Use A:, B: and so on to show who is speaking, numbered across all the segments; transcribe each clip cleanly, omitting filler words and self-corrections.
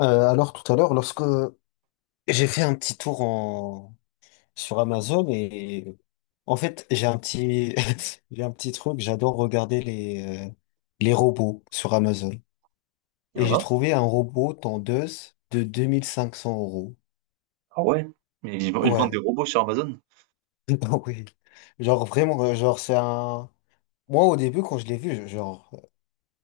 A: Alors tout à l'heure, lorsque j'ai fait un petit tour sur Amazon et en fait j'ai un petit j'ai un petit truc, j'adore regarder les les robots sur Amazon
B: Il y
A: et
B: en
A: j'ai
B: a?
A: trouvé un robot tendeuse de 2500 euros.
B: Ah ouais? Mais ils vendent des
A: Ouais,
B: robots sur Amazon?
A: ah oui, genre vraiment, genre c'est un. Moi au début quand je l'ai vu, genre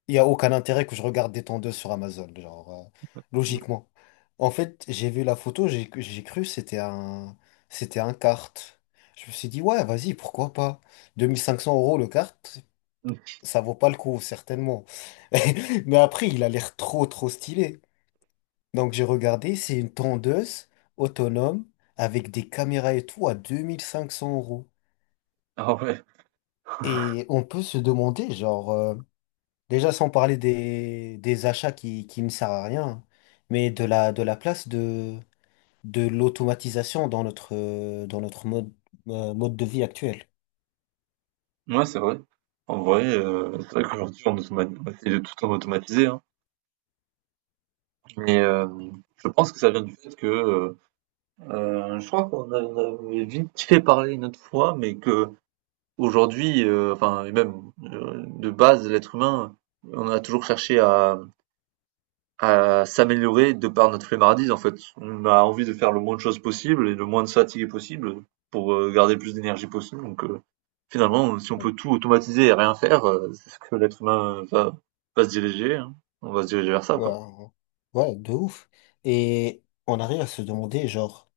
A: il y a aucun intérêt que je regarde des tondeuses sur Amazon, genre, logiquement. En fait, j'ai vu la photo, j'ai cru que c'était un kart. Je me suis dit, ouais, vas-y, pourquoi pas? 2500 euros le kart,
B: Mm.
A: ça vaut pas le coup, certainement. Mais après, il a l'air trop, trop stylé. Donc j'ai regardé, c'est une tondeuse autonome avec des caméras et tout à 2500 euros.
B: Ah ouais,
A: Et on peut se demander, genre, déjà, sans parler des achats qui ne servent à rien, hein, mais de la place de l'automatisation dans notre dans notre mode de vie actuel.
B: ouais c'est vrai. En vrai, c'est vrai qu'aujourd'hui on automatise, est tout en automatisé, hein. Mais je pense que ça vient du fait que je crois on avait vite fait parler une autre fois, mais que aujourd'hui, enfin et même de base, l'être humain, on a toujours cherché à s'améliorer de par notre flemmardise en fait. On a envie de faire le moins de choses possible et le moins de fatigue possible pour garder le plus d'énergie possible. Donc finalement, si on peut tout automatiser et rien faire, c'est ce que l'être humain va se diriger, hein. On va se diriger vers ça,
A: Ouais,
B: quoi.
A: ouais, de ouf. Et on arrive à se demander, genre,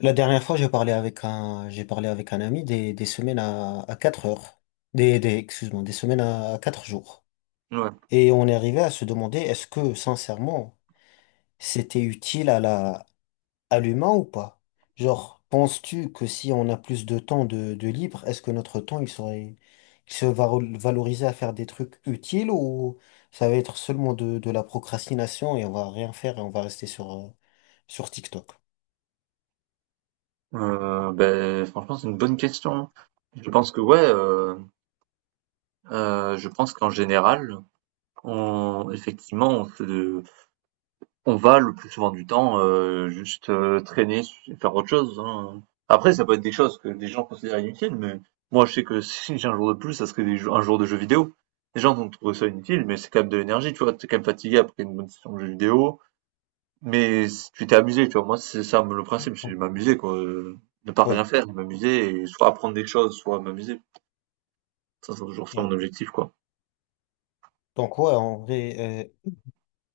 A: la dernière fois, j'ai parlé avec un ami des semaines à 4 heures. Excuse-moi, des semaines à 4 jours.
B: Ouais.
A: Et on est arrivé à se demander, est-ce que, sincèrement, c'était utile à la, allumant ou pas? Genre, penses-tu que si on a plus de temps de libre, est-ce que notre temps il serait, il se va valoriser à faire des trucs utiles ou ça va être seulement de la procrastination et on va rien faire et on va rester sur, sur TikTok?
B: Beh, franchement, c'est une bonne question. Je pense que ouais, je pense qu'en général, on effectivement, on se On va le plus souvent du temps, juste, traîner, faire autre chose, hein. Après ça peut être des choses que des gens considèrent inutiles, mais moi je sais que si j'ai un jour de plus, ça serait des jou un jour de jeu vidéo. Les gens vont trouver ça inutile, mais c'est quand même de l'énergie, tu vois? T'es quand même fatigué après une bonne session de jeu vidéo, mais s tu t'es amusé, tu vois? Moi c'est ça le principe, c'est
A: Ouais,
B: m'amuser quoi, ne pas
A: ouais,
B: rien faire, m'amuser et soit apprendre des choses, soit m'amuser. Ça c'est toujours ça
A: ouais.
B: mon objectif quoi.
A: Donc ouais, en vrai, euh,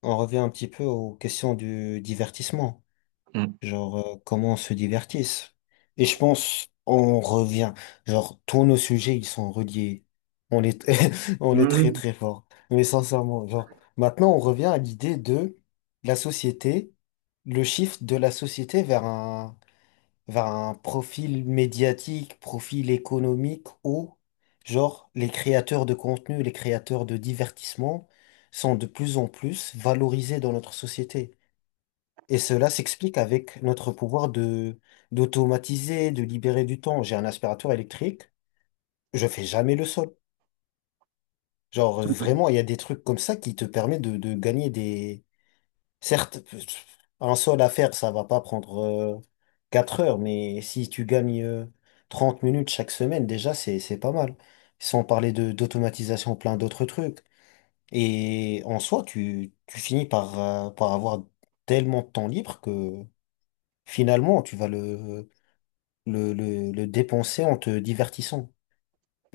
A: on revient un petit peu aux questions du divertissement.
B: Mmh.
A: Genre comment on se divertisse. Et je pense on revient, genre tous nos sujets ils sont reliés. On est on est très
B: Mmh.
A: très fort. Mais sincèrement, genre maintenant on revient à l'idée de la société, le shift de la société vers un profil médiatique, profil économique où genre les créateurs de contenu, les créateurs de divertissement sont de plus en plus valorisés dans notre société. Et cela s'explique avec notre pouvoir de d'automatiser, de libérer du temps. J'ai un aspirateur électrique, je fais jamais le sol. Genre vraiment, il y a des trucs comme ça qui te permettent de gagner certes, un sol à faire, ça va pas prendre 4 heures, mais si tu gagnes 30 minutes chaque semaine, déjà, c'est pas mal. Sans parler de d'automatisation, plein d'autres trucs. Et en soi, tu finis par, par avoir tellement de temps libre que finalement, tu vas le dépenser en te divertissant.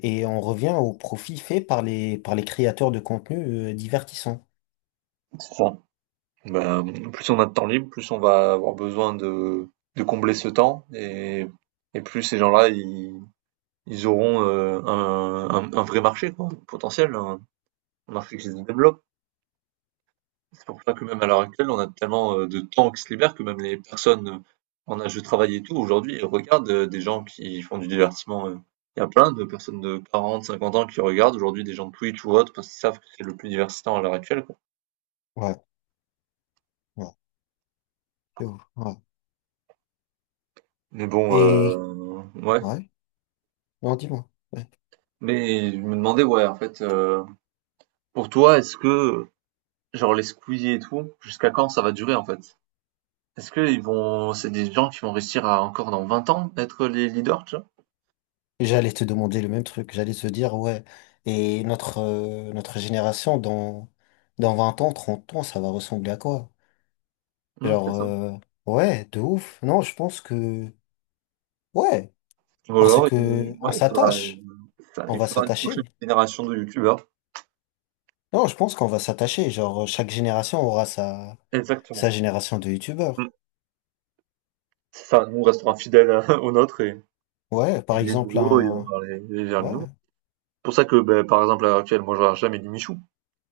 A: Et on revient au profit fait par les créateurs de contenu divertissant.
B: C'est ça. Ben, plus on a de temps libre, plus on va avoir besoin de combler ce temps et plus ces gens-là, ils auront un vrai marché, quoi, potentiel, un marché qui se développe. C'est pour ça que même à l'heure actuelle, on a tellement de temps qui se libère que même les personnes en âge de travail et tout, aujourd'hui, elles regardent des gens qui font du divertissement. Il y a plein de personnes de 40, 50 ans qui regardent aujourd'hui des gens de Twitch ou autres parce qu'ils savent que c'est le plus divertissant à l'heure actuelle, quoi.
A: Ouais, ouais, c'est ouf, ouais.
B: Mais bon,
A: Et,
B: ouais.
A: ouais, non, dis-moi. Ouais.
B: Mais je me demandais, ouais, en fait, pour toi, est-ce que, genre, les squeezies et tout, jusqu'à quand ça va durer, en fait? Est-ce que ils vont c'est des gens qui vont réussir à, encore dans 20 ans, être les leaders, tu vois?
A: J'allais te demander le même truc. J'allais te dire, ouais, et notre, notre génération, dans, dans 20 ans, 30 ans, ça va ressembler à quoi?
B: Mmh, c'est
A: Genre,
B: ça.
A: ouais, de ouf. Non, je pense que, ouais,
B: Ou
A: parce
B: alors il
A: que on
B: ouais, il faudra
A: s'attache.
B: ça,
A: On
B: il
A: va
B: faudra une prochaine
A: s'attacher.
B: génération de youtubeurs.
A: Non, je pense qu'on va s'attacher. Genre, chaque génération aura sa, sa
B: Exactement.
A: génération de youtubeurs.
B: Mmh. C'est ça, nous on restera fidèles aux nôtres et
A: Ouais, par
B: les
A: exemple,
B: nouveaux et on
A: un...
B: va les vers les
A: Ouais.
B: nouveaux. C'est pour ça que, ben par exemple, à l'heure actuelle, moi je regarde jamais les Michou,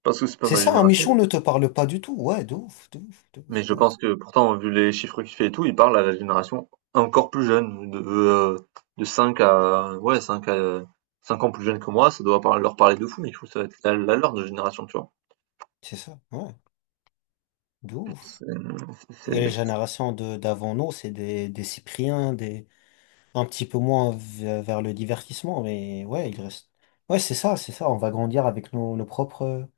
B: parce que c'est pas
A: C'est
B: ma
A: ça, un
B: génération.
A: Michon ne te parle pas du tout. Ouais, de ouf, de ouf, de
B: Mais
A: ouf,
B: je
A: de ouf.
B: pense que pourtant, vu les chiffres qu'il fait et tout, il parle à la génération encore plus jeune, de 5 à, ouais, 5 à, 5 ans plus jeune que moi, ça doit leur parler de fou, mais il faut que ça va être la leur de génération, tu vois.
A: C'est ça, ouais, de ouf.
B: C'est- c'est-
A: Et les
B: c'est-
A: générations de d'avant nous, c'est des Cypriens, des... un petit peu moins vers le divertissement, mais ouais, il reste... Ouais, c'est ça, on va grandir avec nos, nos propres...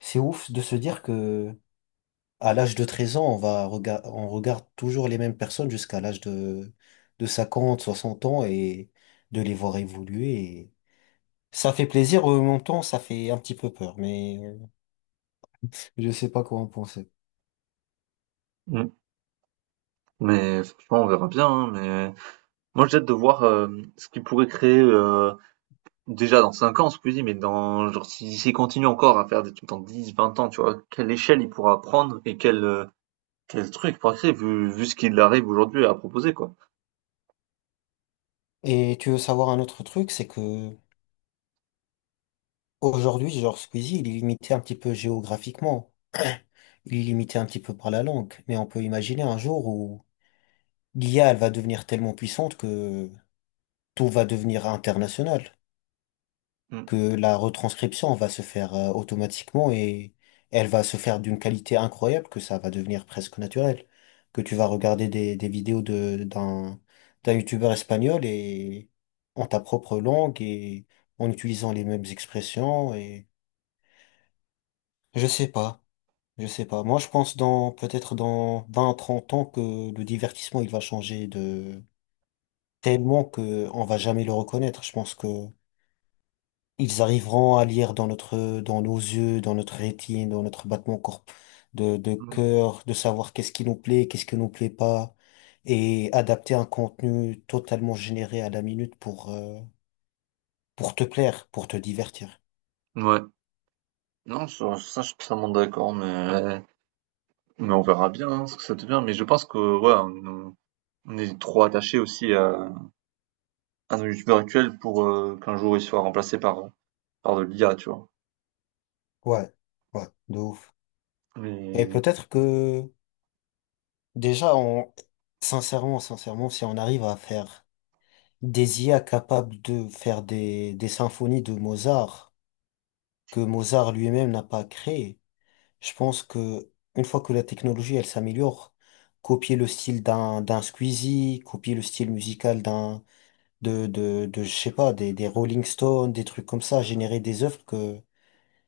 A: C'est ouf de se dire que à l'âge de 13 ans, on regarde toujours les mêmes personnes jusqu'à l'âge de 50 60 ans et de les voir évoluer. Ça fait plaisir, en même temps, ça fait un petit peu peur, mais je sais pas quoi en penser.
B: Mm. Mais franchement, on verra bien, hein, mais moi j'ai hâte de voir ce qu'il pourrait créer déjà dans 5 ans, Squeezie, mais dans, genre, s'il continue encore à faire des trucs dans 10 20 ans, tu vois, quelle échelle il pourra prendre et quel truc il pourra créer, vu ce qu'il arrive aujourd'hui à proposer, quoi.
A: Et tu veux savoir un autre truc, c'est que aujourd'hui, genre Squeezie, il est limité un petit peu géographiquement, il est limité un petit peu par la langue, mais on peut imaginer un jour où l'IA, elle va devenir tellement puissante que tout va devenir international. Que la retranscription va se faire automatiquement et elle va se faire d'une qualité incroyable que ça va devenir presque naturel. Que tu vas regarder des vidéos d'un youtubeur espagnol et en ta propre langue et en utilisant les mêmes expressions et je sais pas, je sais pas. Moi, je pense dans, peut-être dans 20 30 ans que le divertissement, il va changer de tellement que on va jamais le reconnaître. Je pense que ils arriveront à lire dans notre, dans nos yeux, dans notre rétine, dans notre battement corp de
B: Mm.
A: cœur, de savoir qu'est-ce qui nous plaît, qu'est-ce qui nous plaît pas, et adapter un contenu totalement généré à la minute pour te plaire, pour te divertir.
B: Ouais. Non, je suis totalement d'accord, mais on verra bien hein, ce que ça devient. Mais je pense que ouais, on est trop attaché aussi à nos youtubeurs actuels pour qu'un jour ils soient remplacés par de l'IA, tu vois.
A: Ouais, ouais, de ouf. Et
B: Mais
A: peut-être que, déjà, on, sincèrement, sincèrement, si on arrive à faire des IA capables de faire des symphonies de Mozart, que Mozart lui-même n'a pas créées, je pense que une fois que la technologie elle s'améliore, copier le style d'un Squeezie, copier le style musical d'un de je sais pas des Rolling Stones, des trucs comme ça, générer des œuvres que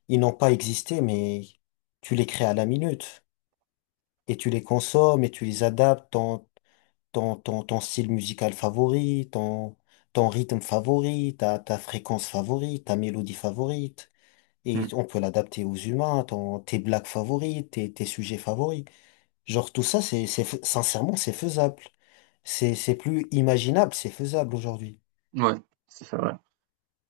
A: ils n'ont pas existé mais tu les crées à la minute et tu les consommes et tu les adaptes ton ton style musical favori, ton rythme favori, ta fréquence favorite, ta mélodie favorite et
B: Hmm.
A: on peut l'adapter aux humains, ton tes blagues favorites, tes sujets favoris. Genre tout ça, c'est, sincèrement, c'est faisable. C'est plus imaginable, c'est faisable aujourd'hui.
B: Ouais, c'est ça, ouais.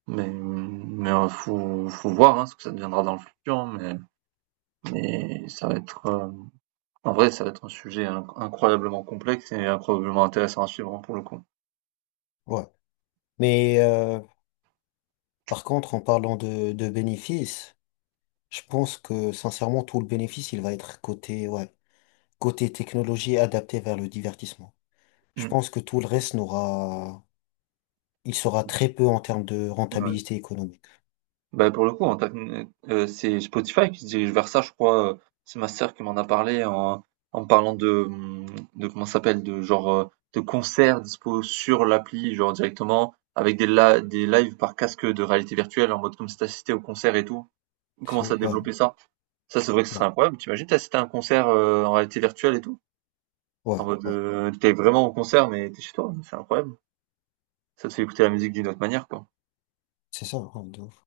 B: Mais faut voir hein, ce que ça deviendra dans le futur, hein, mais ça va être en vrai, ça va être un sujet incroyablement complexe et incroyablement intéressant à suivre hein, pour le coup.
A: Ouais. Mais par contre, en parlant de bénéfices, je pense que sincèrement, tout le bénéfice, il va être côté, ouais, côté technologie adaptée vers le divertissement. Je
B: Hmm.
A: pense que tout le reste n'aura, il sera très peu en termes de
B: Ouais.
A: rentabilité économique.
B: Bah, pour le coup, c'est Spotify qui se dirige vers ça, je crois. C'est ma sœur qui m'en a parlé en parlant de comment ça s'appelle, de genre de concerts dispo sur l'appli, genre directement, avec des lives par casque de réalité virtuelle, en mode comme si t'assistais au concert et tout.
A: C'est,
B: Commence à
A: ouais,
B: développer ça. Ça, c'est vrai que ce serait
A: ouais,
B: incroyable. T'imagines t'assister à un concert en réalité virtuelle et tout?
A: ouais,
B: En mode,
A: ouais.
B: t'es vraiment au concert, mais t'es chez toi. C'est incroyable. Ça te fait écouter la musique d'une autre manière, quoi.
A: C'est ça, hein, de ouf.